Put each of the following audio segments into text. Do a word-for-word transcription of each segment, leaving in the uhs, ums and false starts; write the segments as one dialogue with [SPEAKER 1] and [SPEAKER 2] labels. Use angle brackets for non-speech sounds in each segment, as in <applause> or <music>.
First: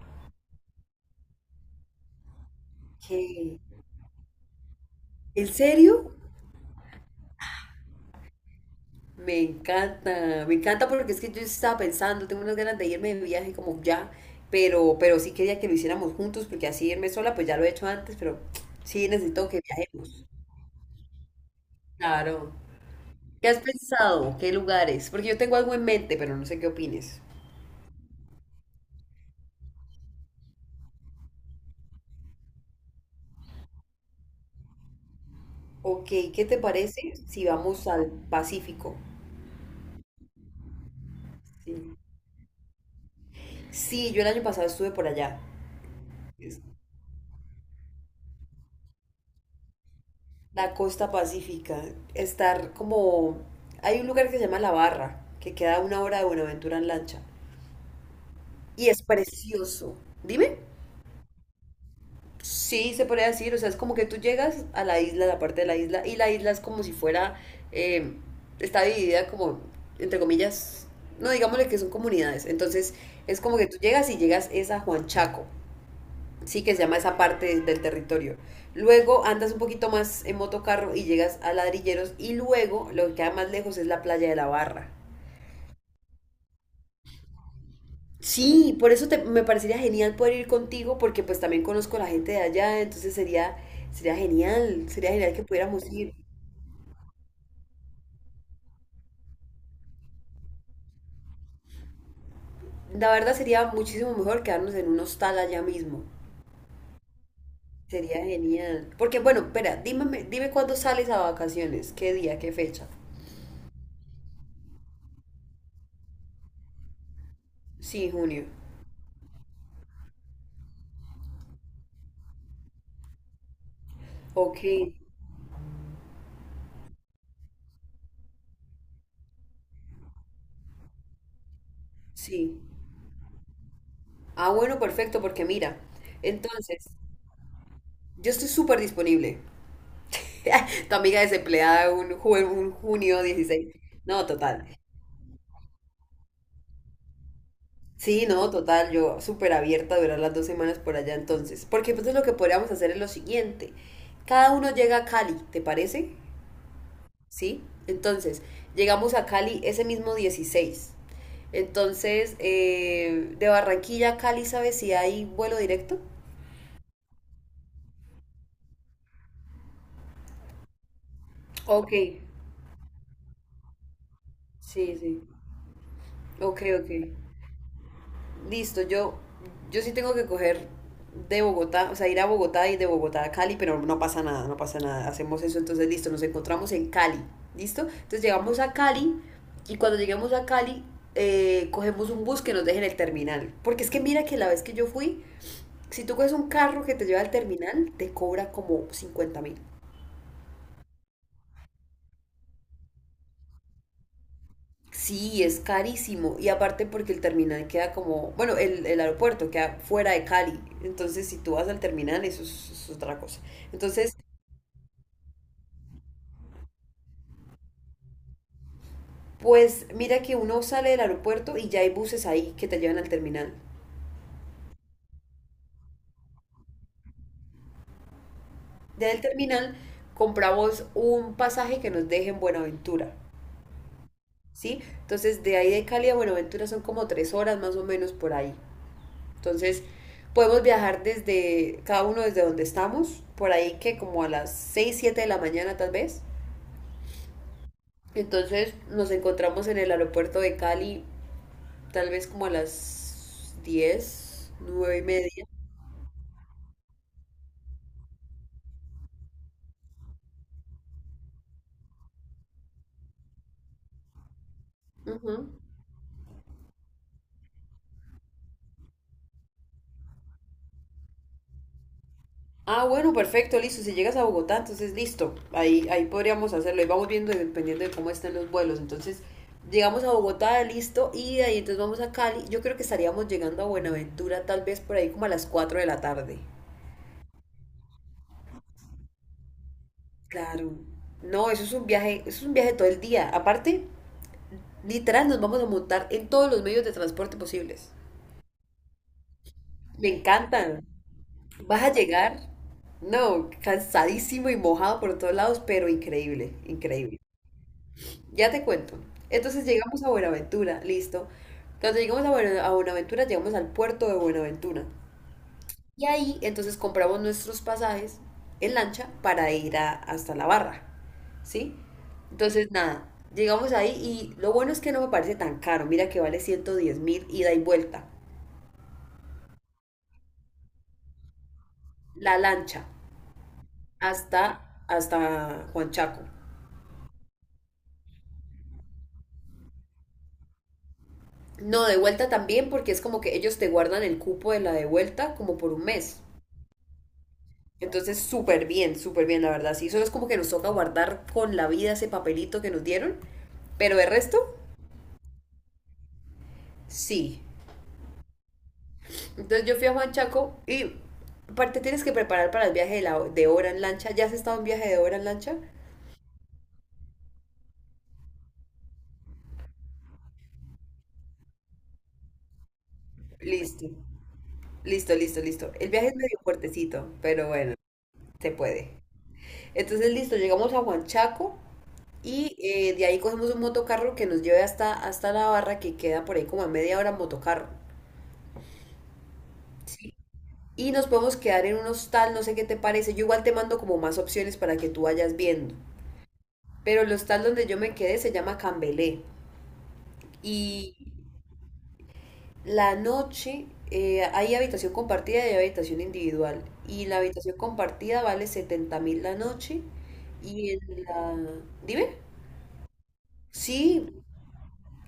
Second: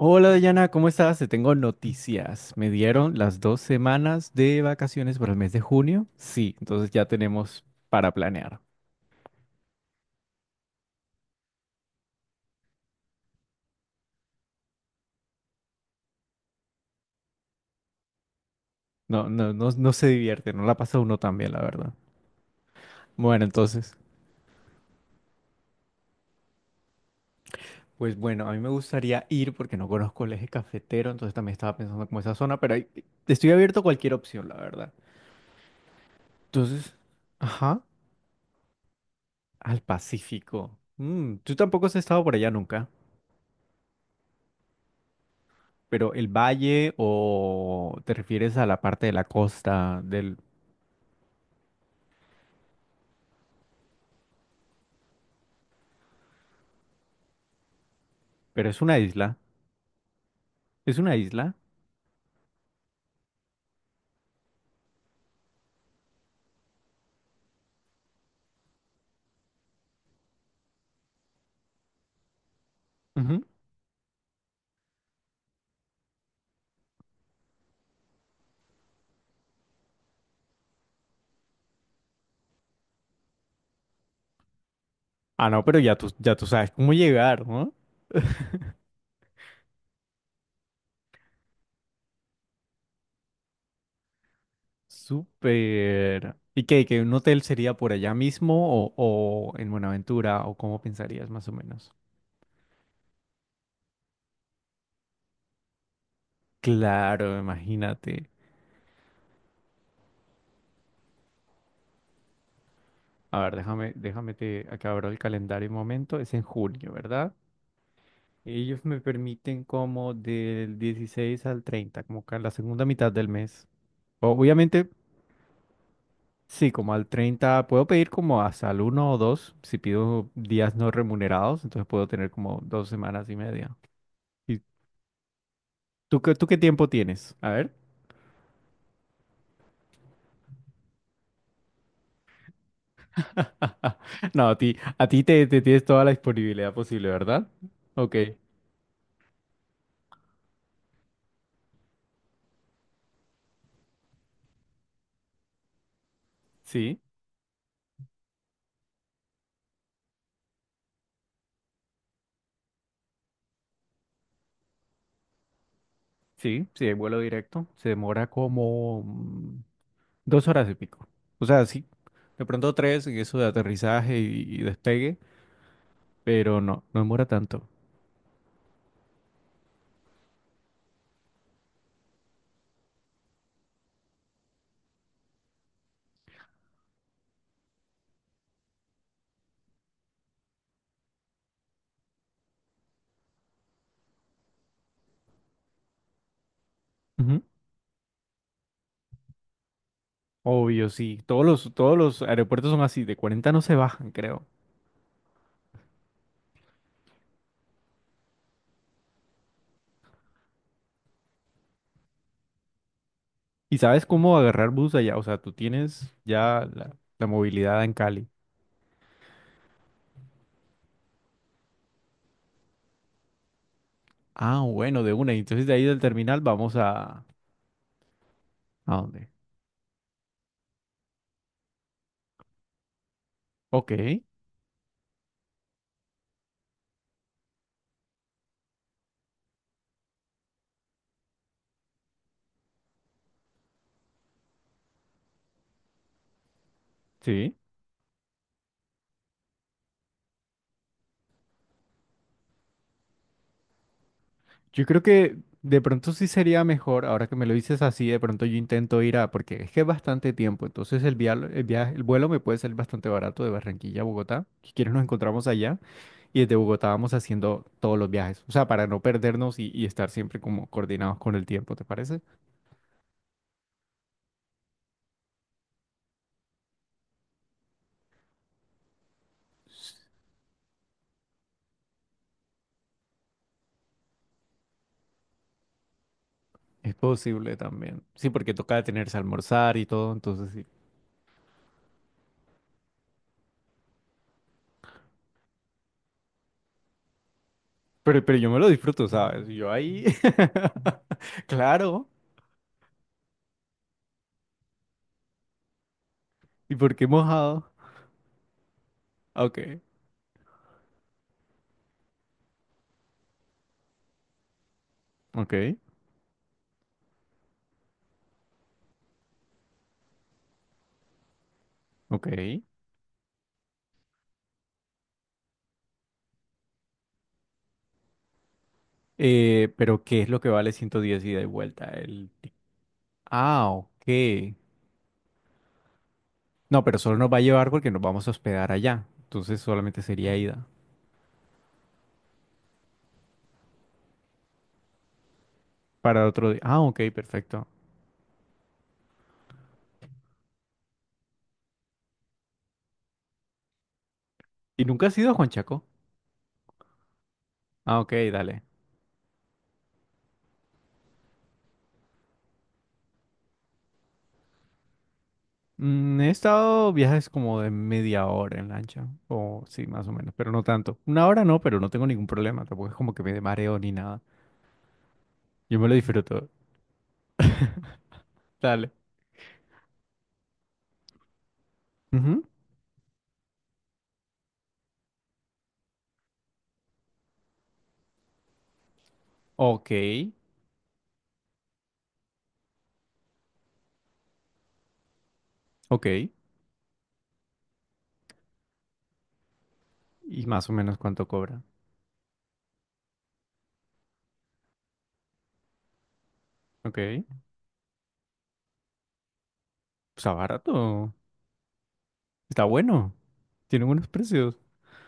[SPEAKER 1] Hola Dayana, ¿cómo estás? Te tengo noticias. Me dieron las
[SPEAKER 2] ¿Qué?
[SPEAKER 1] dos semanas de vacaciones para el
[SPEAKER 2] ¿En
[SPEAKER 1] mes de junio.
[SPEAKER 2] serio?
[SPEAKER 1] Sí, entonces ya tenemos para planear.
[SPEAKER 2] Me encanta, me encanta porque es que yo estaba pensando, tengo unas ganas de irme de viaje como ya, pero, pero sí quería que lo hiciéramos juntos porque así irme sola, pues ya lo he hecho antes, pero sí
[SPEAKER 1] No,
[SPEAKER 2] necesito
[SPEAKER 1] no,
[SPEAKER 2] que
[SPEAKER 1] no, no se
[SPEAKER 2] viajemos.
[SPEAKER 1] divierte, no la pasa uno tan bien, la verdad.
[SPEAKER 2] Claro.
[SPEAKER 1] Bueno,
[SPEAKER 2] ¿Qué has
[SPEAKER 1] entonces,
[SPEAKER 2] pensado? ¿Qué lugares? Porque yo tengo algo en mente, pero no sé qué opines.
[SPEAKER 1] pues bueno, a mí me gustaría ir porque no conozco el eje cafetero, entonces también estaba pensando como esa zona, pero ahí- estoy abierto a cualquier opción, la verdad.
[SPEAKER 2] Ok, ¿qué te
[SPEAKER 1] Entonces,
[SPEAKER 2] parece si
[SPEAKER 1] ajá,
[SPEAKER 2] vamos al Pacífico?
[SPEAKER 1] al Pacífico. Mm, tú tampoco has
[SPEAKER 2] Sí.
[SPEAKER 1] estado por allá nunca.
[SPEAKER 2] Sí, yo el año pasado estuve por allá.
[SPEAKER 1] Pero el valle o te refieres a la parte de la costa del...
[SPEAKER 2] La costa pacífica, estar como... Hay un lugar que se llama La Barra, que queda a una hora de Buenaventura en lancha.
[SPEAKER 1] Pero es
[SPEAKER 2] Y
[SPEAKER 1] una
[SPEAKER 2] es
[SPEAKER 1] isla.
[SPEAKER 2] precioso. Dime.
[SPEAKER 1] Es una isla.
[SPEAKER 2] Sí, se podría decir, o sea, es como que tú llegas a la isla, a la parte de la isla, y la isla es como si fuera, eh, está dividida como, entre comillas, no digámosle que son comunidades. Entonces es
[SPEAKER 1] Ujú.
[SPEAKER 2] como que tú llegas y llegas es a Juan Chaco, sí, que se llama esa parte del territorio. Luego andas un poquito más en motocarro y llegas a Ladrilleros, y luego lo que queda más lejos es la playa de la Barra.
[SPEAKER 1] Ah, no, pero ya tú, ya tú sabes cómo llegar, ¿no?
[SPEAKER 2] Sí, por eso te- me parecería genial poder ir contigo, porque pues también conozco a la gente de allá. Entonces sería, sería genial, sería genial que pudiéramos ir.
[SPEAKER 1] Súper. ¿Y qué? ¿Que un hotel sería por allá mismo o, o en Buenaventura o cómo pensarías más o menos?
[SPEAKER 2] La verdad, sería muchísimo mejor quedarnos en un hostal allá mismo.
[SPEAKER 1] Claro,
[SPEAKER 2] Sería
[SPEAKER 1] imagínate.
[SPEAKER 2] genial. Porque bueno, espera, dime dime cuándo sales a vacaciones, qué día, qué fecha.
[SPEAKER 1] A ver, déjame, déjame te acabar el calendario un momento. Es en junio, ¿verdad?
[SPEAKER 2] Sí, junio.
[SPEAKER 1] Ellos me permiten como del dieciséis al treinta, como que a la segunda mitad del mes.
[SPEAKER 2] Ok,
[SPEAKER 1] Obviamente sí, como al treinta puedo pedir como hasta el uno o dos si pido días no remunerados, entonces puedo tener como
[SPEAKER 2] sí.
[SPEAKER 1] dos semanas y media.
[SPEAKER 2] Ah,
[SPEAKER 1] ¿Y
[SPEAKER 2] bueno, perfecto, porque mira,
[SPEAKER 1] tú qué, tú qué tiempo
[SPEAKER 2] entonces,
[SPEAKER 1] tienes? A ver.
[SPEAKER 2] yo estoy súper disponible. <laughs> Tu amiga desempleada un, ju- un junio dieciséis. No,
[SPEAKER 1] <laughs> No, a
[SPEAKER 2] total.
[SPEAKER 1] ti, a ti te, te tienes toda la disponibilidad posible, ¿verdad? Ok,
[SPEAKER 2] Sí, no, total, yo súper abierta a durar las dos semanas por allá entonces. Porque entonces lo que podríamos hacer es lo siguiente. Cada uno llega a Cali, ¿te parece?
[SPEAKER 1] sí,
[SPEAKER 2] Sí. Entonces, llegamos a Cali ese mismo dieciséis. Entonces, eh, de Barranquilla a Cali, ¿sabes si hay vuelo directo?
[SPEAKER 1] sí, sí, hay vuelo directo. Se demora como mm, dos horas y pico. O sea, sí,
[SPEAKER 2] Ok,
[SPEAKER 1] de pronto tres en eso de aterrizaje y, y
[SPEAKER 2] sí,
[SPEAKER 1] despegue,
[SPEAKER 2] sí.
[SPEAKER 1] pero
[SPEAKER 2] Ok,
[SPEAKER 1] no,
[SPEAKER 2] ok.
[SPEAKER 1] no demora tanto.
[SPEAKER 2] Listo, yo, yo sí tengo que coger de Bogotá, o sea, ir a Bogotá y de Bogotá a Cali, pero no pasa nada, no pasa nada. Hacemos eso, entonces listo, nos encontramos en Cali, ¿listo? Entonces llegamos a Cali, y cuando lleguemos a Cali eh, cogemos un bus que nos deje en el terminal. Porque es que mira que la vez que yo fui, si tú coges un carro que te lleva al terminal, te cobra como cincuenta mil.
[SPEAKER 1] Obvio, sí. Todos los, todos los aeropuertos son así, de cuarenta no se bajan, creo.
[SPEAKER 2] Sí, es carísimo. Y aparte porque el terminal queda como, bueno, el, el aeropuerto queda fuera de Cali. Entonces, si tú vas al terminal, eso es, es otra cosa.
[SPEAKER 1] ¿Y sabes
[SPEAKER 2] Entonces,
[SPEAKER 1] cómo agarrar bus allá? O sea, tú tienes ya la, la movilidad en Cali.
[SPEAKER 2] pues mira que uno sale del aeropuerto y ya hay buses ahí que te llevan al terminal.
[SPEAKER 1] Ah, bueno, de una. Y entonces de ahí del terminal vamos a... ¿A
[SPEAKER 2] Ya del
[SPEAKER 1] dónde?
[SPEAKER 2] terminal compramos un pasaje que nos deje en Buenaventura,
[SPEAKER 1] Ok,
[SPEAKER 2] ¿sí? Entonces, de ahí de Cali a Buenaventura son como tres horas más o menos por ahí. Entonces, podemos viajar desde cada uno desde donde estamos, por ahí que como a las seis siete de la mañana tal vez.
[SPEAKER 1] sí.
[SPEAKER 2] Entonces nos encontramos en el aeropuerto de Cali, tal vez como a las diez
[SPEAKER 1] Yo
[SPEAKER 2] nueve
[SPEAKER 1] creo
[SPEAKER 2] y
[SPEAKER 1] que
[SPEAKER 2] media.
[SPEAKER 1] de pronto sí sería mejor, ahora que me lo dices así, de pronto yo intento ir a... Porque es que es bastante tiempo, entonces el vial- el viaje, el vuelo me puede salir bastante barato de Barranquilla a Bogotá. Si quieres nos encontramos
[SPEAKER 2] Ujú.
[SPEAKER 1] allá. Y desde Bogotá vamos haciendo todos los viajes, o sea, para no perdernos y, y estar siempre como coordinados con el tiempo, ¿te parece?
[SPEAKER 2] Ah, bueno, perfecto, listo. Si llegas a Bogotá, entonces listo. Ahí, ahí podríamos hacerlo. Y vamos viendo dependiendo de cómo estén los vuelos. Entonces, llegamos a Bogotá, listo. Y de ahí entonces vamos a Cali. Yo creo que estaríamos llegando a Buenaventura tal vez por ahí como a las cuatro de la tarde.
[SPEAKER 1] Es posible también. Sí, porque toca detenerse a almorzar y todo, entonces sí.
[SPEAKER 2] Claro. No, eso es un viaje, eso es un viaje todo el día. Aparte, literal, nos vamos a montar en todos los medios de transporte posibles.
[SPEAKER 1] Pero, pero yo me lo disfruto, ¿sabes? Yo ahí.
[SPEAKER 2] Me
[SPEAKER 1] <laughs>
[SPEAKER 2] encantan. Vas a
[SPEAKER 1] Claro.
[SPEAKER 2] llegar, no, cansadísimo y mojado por todos lados, pero increíble,
[SPEAKER 1] ¿Y por qué
[SPEAKER 2] increíble.
[SPEAKER 1] mojado?
[SPEAKER 2] Ya te cuento.
[SPEAKER 1] Ok,
[SPEAKER 2] Entonces llegamos a Buenaventura, listo. Cuando llegamos a Buena- a Buenaventura, llegamos al puerto de Buenaventura.
[SPEAKER 1] ok,
[SPEAKER 2] Y ahí entonces compramos nuestros pasajes en lancha para ir a- hasta la barra, ¿sí?
[SPEAKER 1] ok.
[SPEAKER 2] Entonces nada, llegamos ahí, y lo bueno es que no me parece tan caro. Mira que vale ciento diez mil ida y vuelta.
[SPEAKER 1] Eh, pero ¿qué es lo que vale ciento diez mil ida y vuelta? El...
[SPEAKER 2] La
[SPEAKER 1] ti-
[SPEAKER 2] lancha
[SPEAKER 1] Ah, ok.
[SPEAKER 2] hasta, hasta Juanchaco.
[SPEAKER 1] No, pero solo nos va a llevar porque nos vamos a hospedar allá. Entonces solamente sería ida.
[SPEAKER 2] No, de vuelta también, porque es como que ellos te guardan el cupo de la de vuelta como por un mes.
[SPEAKER 1] Para otro día. Ah, ok, perfecto.
[SPEAKER 2] Entonces, súper bien, súper bien, la verdad. Sí, solo es como que nos toca guardar con la vida ese papelito que nos dieron. Pero de resto,
[SPEAKER 1] ¿Y nunca has ido a Juanchaco?
[SPEAKER 2] sí.
[SPEAKER 1] Ah, ok, dale.
[SPEAKER 2] Entonces yo fui a Juanchaco, y aparte tienes que preparar para el viaje de, la, de hora en lancha. ¿Ya has estado en viaje de hora en lancha?
[SPEAKER 1] Mm, he estado viajes como de media hora en lancha, o sí, más o menos, pero no tanto. Una hora no, pero no tengo ningún problema, tampoco es como que me dé mareo
[SPEAKER 2] Listo,
[SPEAKER 1] ni nada.
[SPEAKER 2] listo, listo, listo.
[SPEAKER 1] Yo me
[SPEAKER 2] El
[SPEAKER 1] lo
[SPEAKER 2] viaje es medio
[SPEAKER 1] disfruto.
[SPEAKER 2] fuertecito, pero bueno, se
[SPEAKER 1] Dale.
[SPEAKER 2] puede. Entonces, listo, llegamos a Juanchaco.
[SPEAKER 1] Ujú.
[SPEAKER 2] Y eh, de ahí cogemos un motocarro que nos lleve hasta, hasta la barra, que queda por ahí como a media hora en motocarro.
[SPEAKER 1] Ok,
[SPEAKER 2] Sí. Y nos podemos quedar en un hostal, no sé qué te parece. Yo igual te mando como más opciones para que tú vayas viendo.
[SPEAKER 1] ok.
[SPEAKER 2] Pero el hostal donde yo me quedé se llama Cambelé.
[SPEAKER 1] ¿Y más o
[SPEAKER 2] Y
[SPEAKER 1] menos cuánto cobra?
[SPEAKER 2] la noche eh, hay habitación compartida y hay habitación individual.
[SPEAKER 1] Ok.
[SPEAKER 2] Y la habitación compartida vale setenta mil la noche.
[SPEAKER 1] Está
[SPEAKER 2] Y en
[SPEAKER 1] barato.
[SPEAKER 2] la... Dime.
[SPEAKER 1] Está bueno. Tiene buenos
[SPEAKER 2] Sí,
[SPEAKER 1] precios.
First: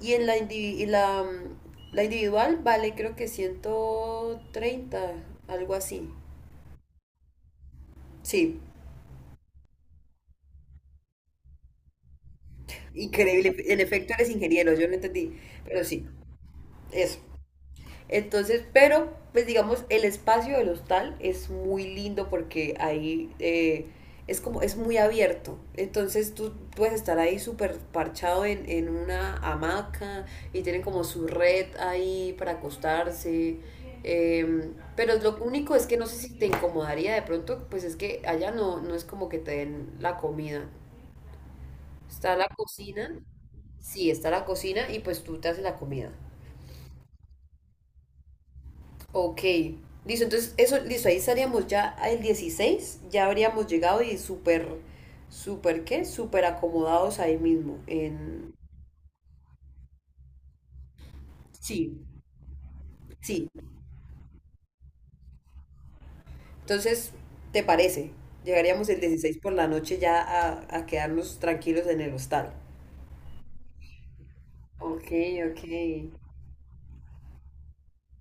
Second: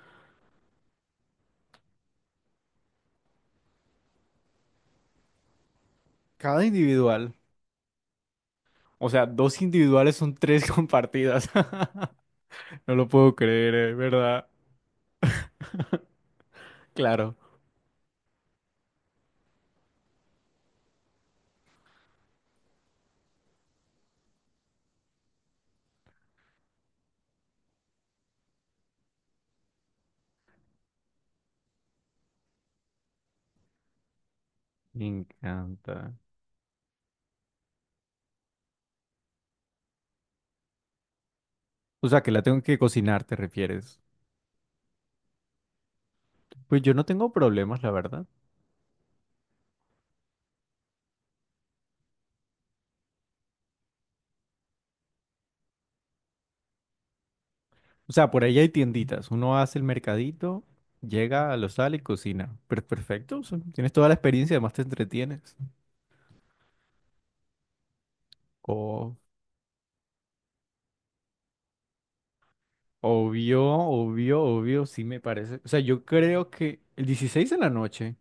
[SPEAKER 2] Y en la, indivi- y la, mm, la individual vale creo que ciento treinta, algo así.
[SPEAKER 1] Cada individual.
[SPEAKER 2] Sí.
[SPEAKER 1] O sea, dos individuales son tres <laughs> compartidas. <laughs> No lo puedo
[SPEAKER 2] Increíble,
[SPEAKER 1] creer,
[SPEAKER 2] en
[SPEAKER 1] ¿eh?
[SPEAKER 2] efecto eres
[SPEAKER 1] ¿Verdad?
[SPEAKER 2] ingeniero, yo no entendí, pero sí, eso.
[SPEAKER 1] Claro.
[SPEAKER 2] Entonces, pero, pues digamos, el espacio del hostal es muy lindo, porque ahí eh, es como, es muy abierto. Entonces tú puedes estar ahí súper parchado en, en una hamaca, y tienen como su red ahí para acostarse. Eh,
[SPEAKER 1] Me
[SPEAKER 2] pero lo único es que no
[SPEAKER 1] encanta.
[SPEAKER 2] sé si te incomodaría de pronto, pues es que allá no, no es como que te den la comida.
[SPEAKER 1] O sea, ¿que
[SPEAKER 2] Está
[SPEAKER 1] la
[SPEAKER 2] la
[SPEAKER 1] tengo que
[SPEAKER 2] cocina,
[SPEAKER 1] cocinar, te refieres?
[SPEAKER 2] sí, está la cocina y pues tú te haces la comida.
[SPEAKER 1] Pues yo no tengo problemas, la verdad.
[SPEAKER 2] Ok, listo, entonces eso, listo, ahí estaríamos ya el dieciséis, ya habríamos llegado y súper, súper, ¿qué? Súper acomodados ahí mismo,
[SPEAKER 1] O sea, por
[SPEAKER 2] en...
[SPEAKER 1] ahí hay tienditas. Uno hace el mercadito, llega, lo sale y
[SPEAKER 2] Sí,
[SPEAKER 1] cocina. Pero perfecto, o
[SPEAKER 2] sí,
[SPEAKER 1] sea, tienes toda la experiencia, además te entretienes.
[SPEAKER 2] entonces, ¿te parece? Llegaríamos el
[SPEAKER 1] O-
[SPEAKER 2] dieciséis por la noche ya a, a quedarnos tranquilos en el hostal.
[SPEAKER 1] Obvio, obvio, obvio, sí
[SPEAKER 2] Ok,
[SPEAKER 1] me
[SPEAKER 2] ok.
[SPEAKER 1] parece. O sea, yo creo que el dieciséis de la noche.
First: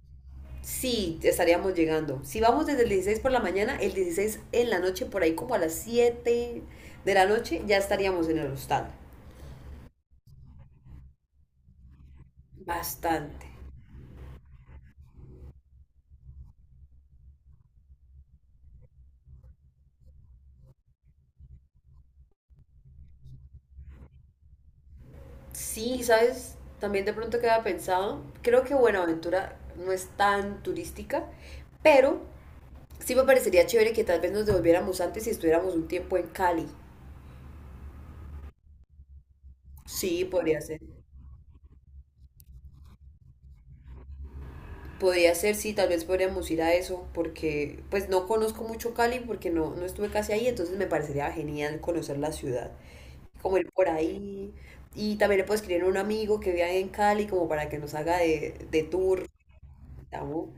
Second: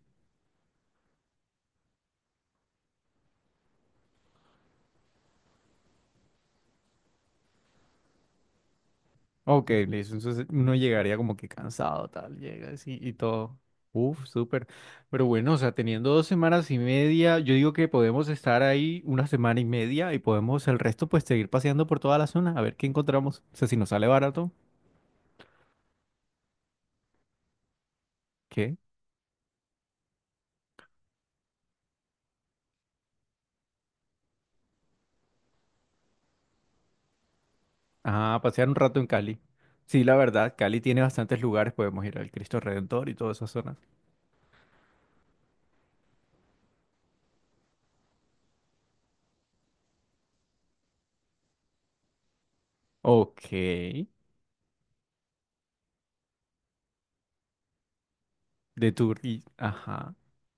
[SPEAKER 2] Sí, estaríamos llegando. Si vamos desde el dieciséis por la mañana, el dieciséis en la noche, por ahí como a las siete de la noche, ya estaríamos en el hostal.
[SPEAKER 1] Ok, listo. Entonces uno llegaría como que cansado, tal, llegas y, y
[SPEAKER 2] Bastante.
[SPEAKER 1] todo. Uf, súper. Pero bueno, o sea, teniendo dos semanas y media, yo digo que podemos estar ahí una semana y media y podemos el resto pues seguir paseando por toda la zona, a ver qué encontramos. O sea, si nos sale barato,
[SPEAKER 2] Sí, ¿sabes? También de pronto queda pensado. Creo que
[SPEAKER 1] ¿qué?
[SPEAKER 2] Buenaventura no es tan turística, pero sí me parecería chévere que tal vez nos devolviéramos antes y estuviéramos un tiempo en Cali.
[SPEAKER 1] Ah, pasear un rato en Cali. Sí, la
[SPEAKER 2] Sí,
[SPEAKER 1] verdad,
[SPEAKER 2] podría
[SPEAKER 1] Cali
[SPEAKER 2] ser.
[SPEAKER 1] tiene bastantes lugares, podemos ir al Cristo Redentor y todas esas zonas.
[SPEAKER 2] Podría ser, sí, tal vez podríamos ir a eso, porque pues no conozco mucho Cali porque no, no estuve casi ahí. Entonces me parecería genial conocer la ciudad,
[SPEAKER 1] Ok,
[SPEAKER 2] como ir por
[SPEAKER 1] de
[SPEAKER 2] ahí. Y también le puedo escribir a un amigo que vive ahí en Cali como para que nos haga de, de tour.
[SPEAKER 1] Turquía, ajá.
[SPEAKER 2] ¿No?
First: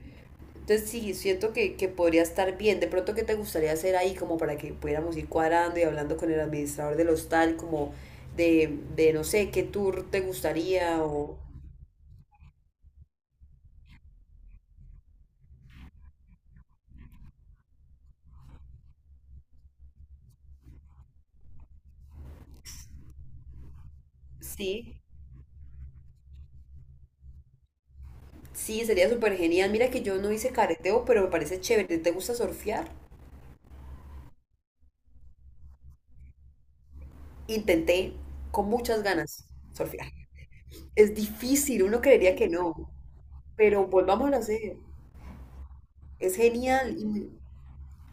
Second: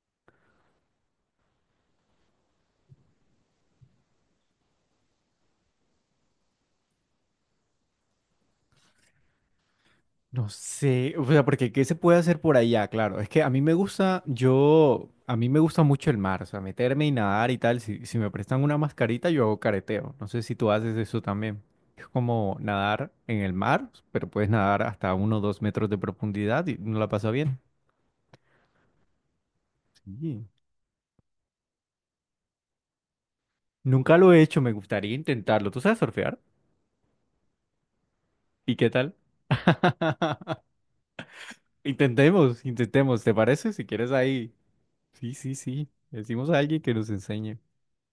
[SPEAKER 2] Entonces sí, siento que, que podría estar bien. De pronto, ¿qué te gustaría hacer ahí como para que pudiéramos ir cuadrando y hablando con el administrador del hostal, como de, de no sé, qué tour te
[SPEAKER 1] No
[SPEAKER 2] gustaría
[SPEAKER 1] sé, o
[SPEAKER 2] o...
[SPEAKER 1] sea, porque ¿qué se puede hacer por allá? Claro, es que a mí me gusta, yo, a mí me gusta mucho el mar, o sea, meterme y nadar y tal. Si, si me prestan una mascarita, yo hago careteo. No sé si tú haces eso también. Es como nadar en el mar, pero puedes nadar
[SPEAKER 2] Sí,
[SPEAKER 1] hasta uno o dos metros de profundidad y no la pasa bien.
[SPEAKER 2] sí, sería súper genial. Mira que yo no
[SPEAKER 1] Sí.
[SPEAKER 2] hice careteo, pero me parece chévere. ¿Te gusta surfear?
[SPEAKER 1] Nunca lo he hecho, me gustaría intentarlo. ¿Tú sabes surfear?
[SPEAKER 2] Intenté con
[SPEAKER 1] ¿Y qué
[SPEAKER 2] muchas
[SPEAKER 1] tal?
[SPEAKER 2] ganas surfear.
[SPEAKER 1] <laughs>
[SPEAKER 2] Es difícil, uno creería que
[SPEAKER 1] Intentemos,
[SPEAKER 2] no,
[SPEAKER 1] intentemos, ¿te parece? Si
[SPEAKER 2] pero
[SPEAKER 1] quieres
[SPEAKER 2] volvamos a
[SPEAKER 1] ahí.
[SPEAKER 2] hacer.
[SPEAKER 1] Sí, sí, sí.
[SPEAKER 2] Es
[SPEAKER 1] Decimos a alguien que
[SPEAKER 2] genial.
[SPEAKER 1] nos enseñe.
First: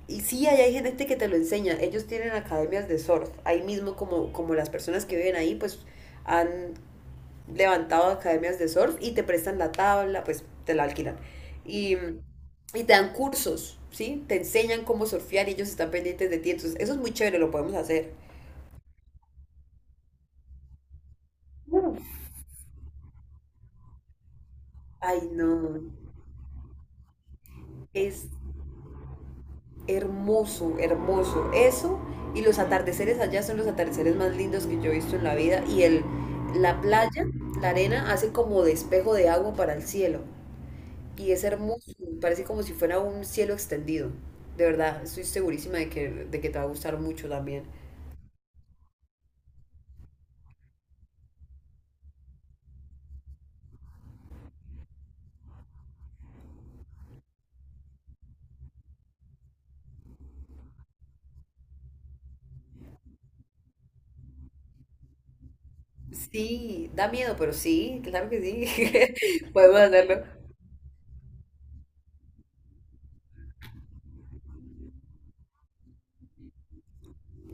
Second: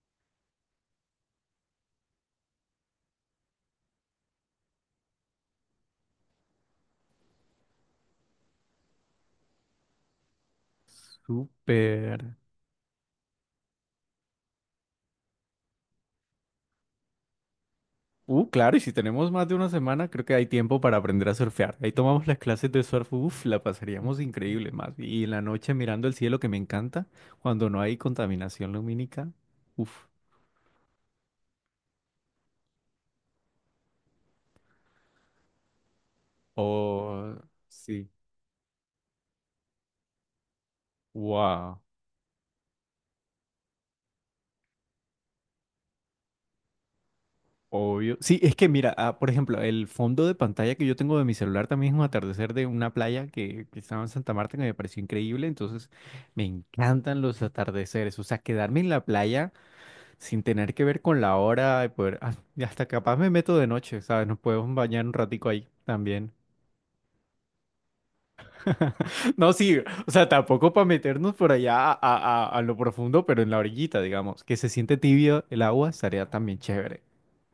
[SPEAKER 2] Y sí, ahí hay gente este que te lo enseña. Ellos tienen academias de surf. Ahí mismo, como, como las personas que viven ahí, pues han levantado academias de surf, y te prestan la tabla, pues te la alquilan. Y,
[SPEAKER 1] Súper.
[SPEAKER 2] y te dan cursos, ¿sí? Te enseñan cómo surfear y ellos están pendientes de ti. Entonces, eso es muy chévere, lo podemos hacer.
[SPEAKER 1] Uh, claro, y si tenemos más de una semana, creo que hay tiempo para aprender a surfear. Ahí tomamos las clases de surf, uf, la pasaríamos increíble más.
[SPEAKER 2] Ay,
[SPEAKER 1] Y en la noche
[SPEAKER 2] no.
[SPEAKER 1] mirando el cielo, que me encanta, cuando no hay
[SPEAKER 2] Es
[SPEAKER 1] contaminación lumínica, uf.
[SPEAKER 2] hermoso, hermoso. Eso y los atardeceres allá son los atardeceres más lindos que yo he visto en la vida. Y el, la playa,
[SPEAKER 1] Oh,
[SPEAKER 2] la
[SPEAKER 1] sí.
[SPEAKER 2] arena, hace como de espejo de agua para el cielo. Y es
[SPEAKER 1] Wow.
[SPEAKER 2] hermoso, parece como si fuera un cielo extendido. De verdad, estoy segurísima de que, de que te va a gustar mucho también.
[SPEAKER 1] Obvio. Sí, es que mira, ah, por ejemplo, el fondo de pantalla que yo tengo de mi celular también es un atardecer de una playa que, que estaba en Santa Marta que me pareció increíble. Entonces, me encantan los atardeceres. O sea, quedarme en la playa sin tener que ver con la hora, y poder, ah, y hasta capaz me meto de noche, ¿sabes? Nos podemos bañar un ratico ahí también.
[SPEAKER 2] Sí, da miedo, pero sí, claro que
[SPEAKER 1] <laughs>
[SPEAKER 2] sí.
[SPEAKER 1] No,
[SPEAKER 2] <laughs>
[SPEAKER 1] sí,
[SPEAKER 2] Podemos
[SPEAKER 1] o
[SPEAKER 2] hacerlo.
[SPEAKER 1] sea, tampoco para meternos por allá a, a- a- a lo profundo, pero en la orillita, digamos, que se siente tibio el agua, estaría también chévere.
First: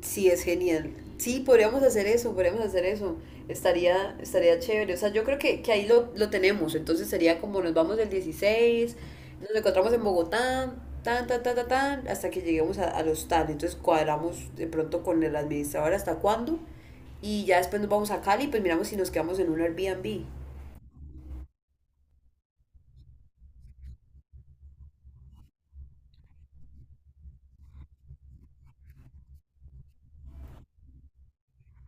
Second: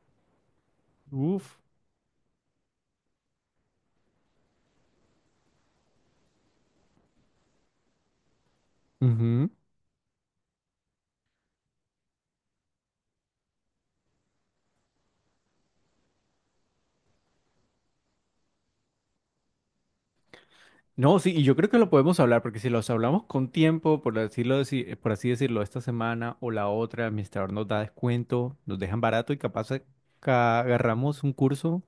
[SPEAKER 2] Sí, es genial. Sí,
[SPEAKER 1] Uf.
[SPEAKER 2] podríamos hacer eso, podríamos hacer eso. Estaría, estaría chévere. O sea, yo creo que, que ahí lo, lo tenemos. Entonces sería como nos vamos el dieciséis,
[SPEAKER 1] Ujú.
[SPEAKER 2] nos encontramos en Bogotá, tan, tan, tan, tan, tan, hasta que lleguemos a, al hostal. Entonces cuadramos de pronto con el administrador hasta cuándo. Y ya después nos vamos a Cali, pues miramos si nos quedamos en un Airbnb.
[SPEAKER 1] No, sí, y yo creo que lo podemos hablar, porque si los hablamos con tiempo, por decirlo, así- eh, por así decirlo, esta semana o la otra, el administrador nos da descuento, nos dejan barato y capaz eh, ca- agarramos un curso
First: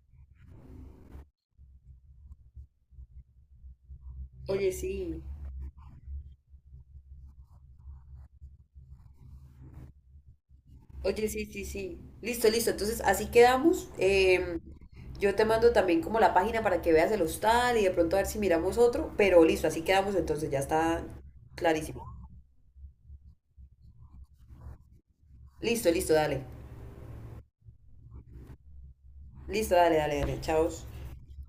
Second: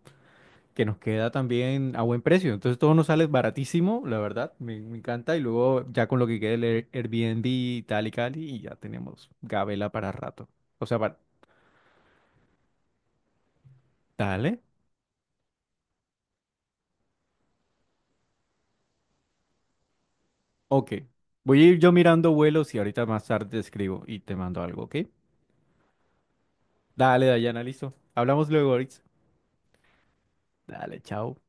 [SPEAKER 1] que nos queda también a buen precio. Entonces todo nos sale baratísimo, la verdad,
[SPEAKER 2] Oye,
[SPEAKER 1] me, me
[SPEAKER 2] sí.
[SPEAKER 1] encanta. Y luego ya con lo que quede el Air- Airbnb y tal y tal, y ya tenemos gabela para rato. O sea, para...
[SPEAKER 2] Oye, sí, sí, sí. Listo, listo. Entonces, así quedamos. Em,
[SPEAKER 1] Dale.
[SPEAKER 2] yo te mando también como la página para que veas el hostal y de pronto a ver si miramos otro. Pero listo, así quedamos. Entonces, ya
[SPEAKER 1] Ok.
[SPEAKER 2] está
[SPEAKER 1] Voy a ir yo
[SPEAKER 2] clarísimo.
[SPEAKER 1] mirando vuelos y ahorita más tarde te escribo y te mando algo, ¿ok?
[SPEAKER 2] Listo, listo, dale.
[SPEAKER 1] Dale, Dayana, listo. Hablamos luego, Oritz.
[SPEAKER 2] Listo, dale, dale, dale. Chao.
[SPEAKER 1] Dale, chao.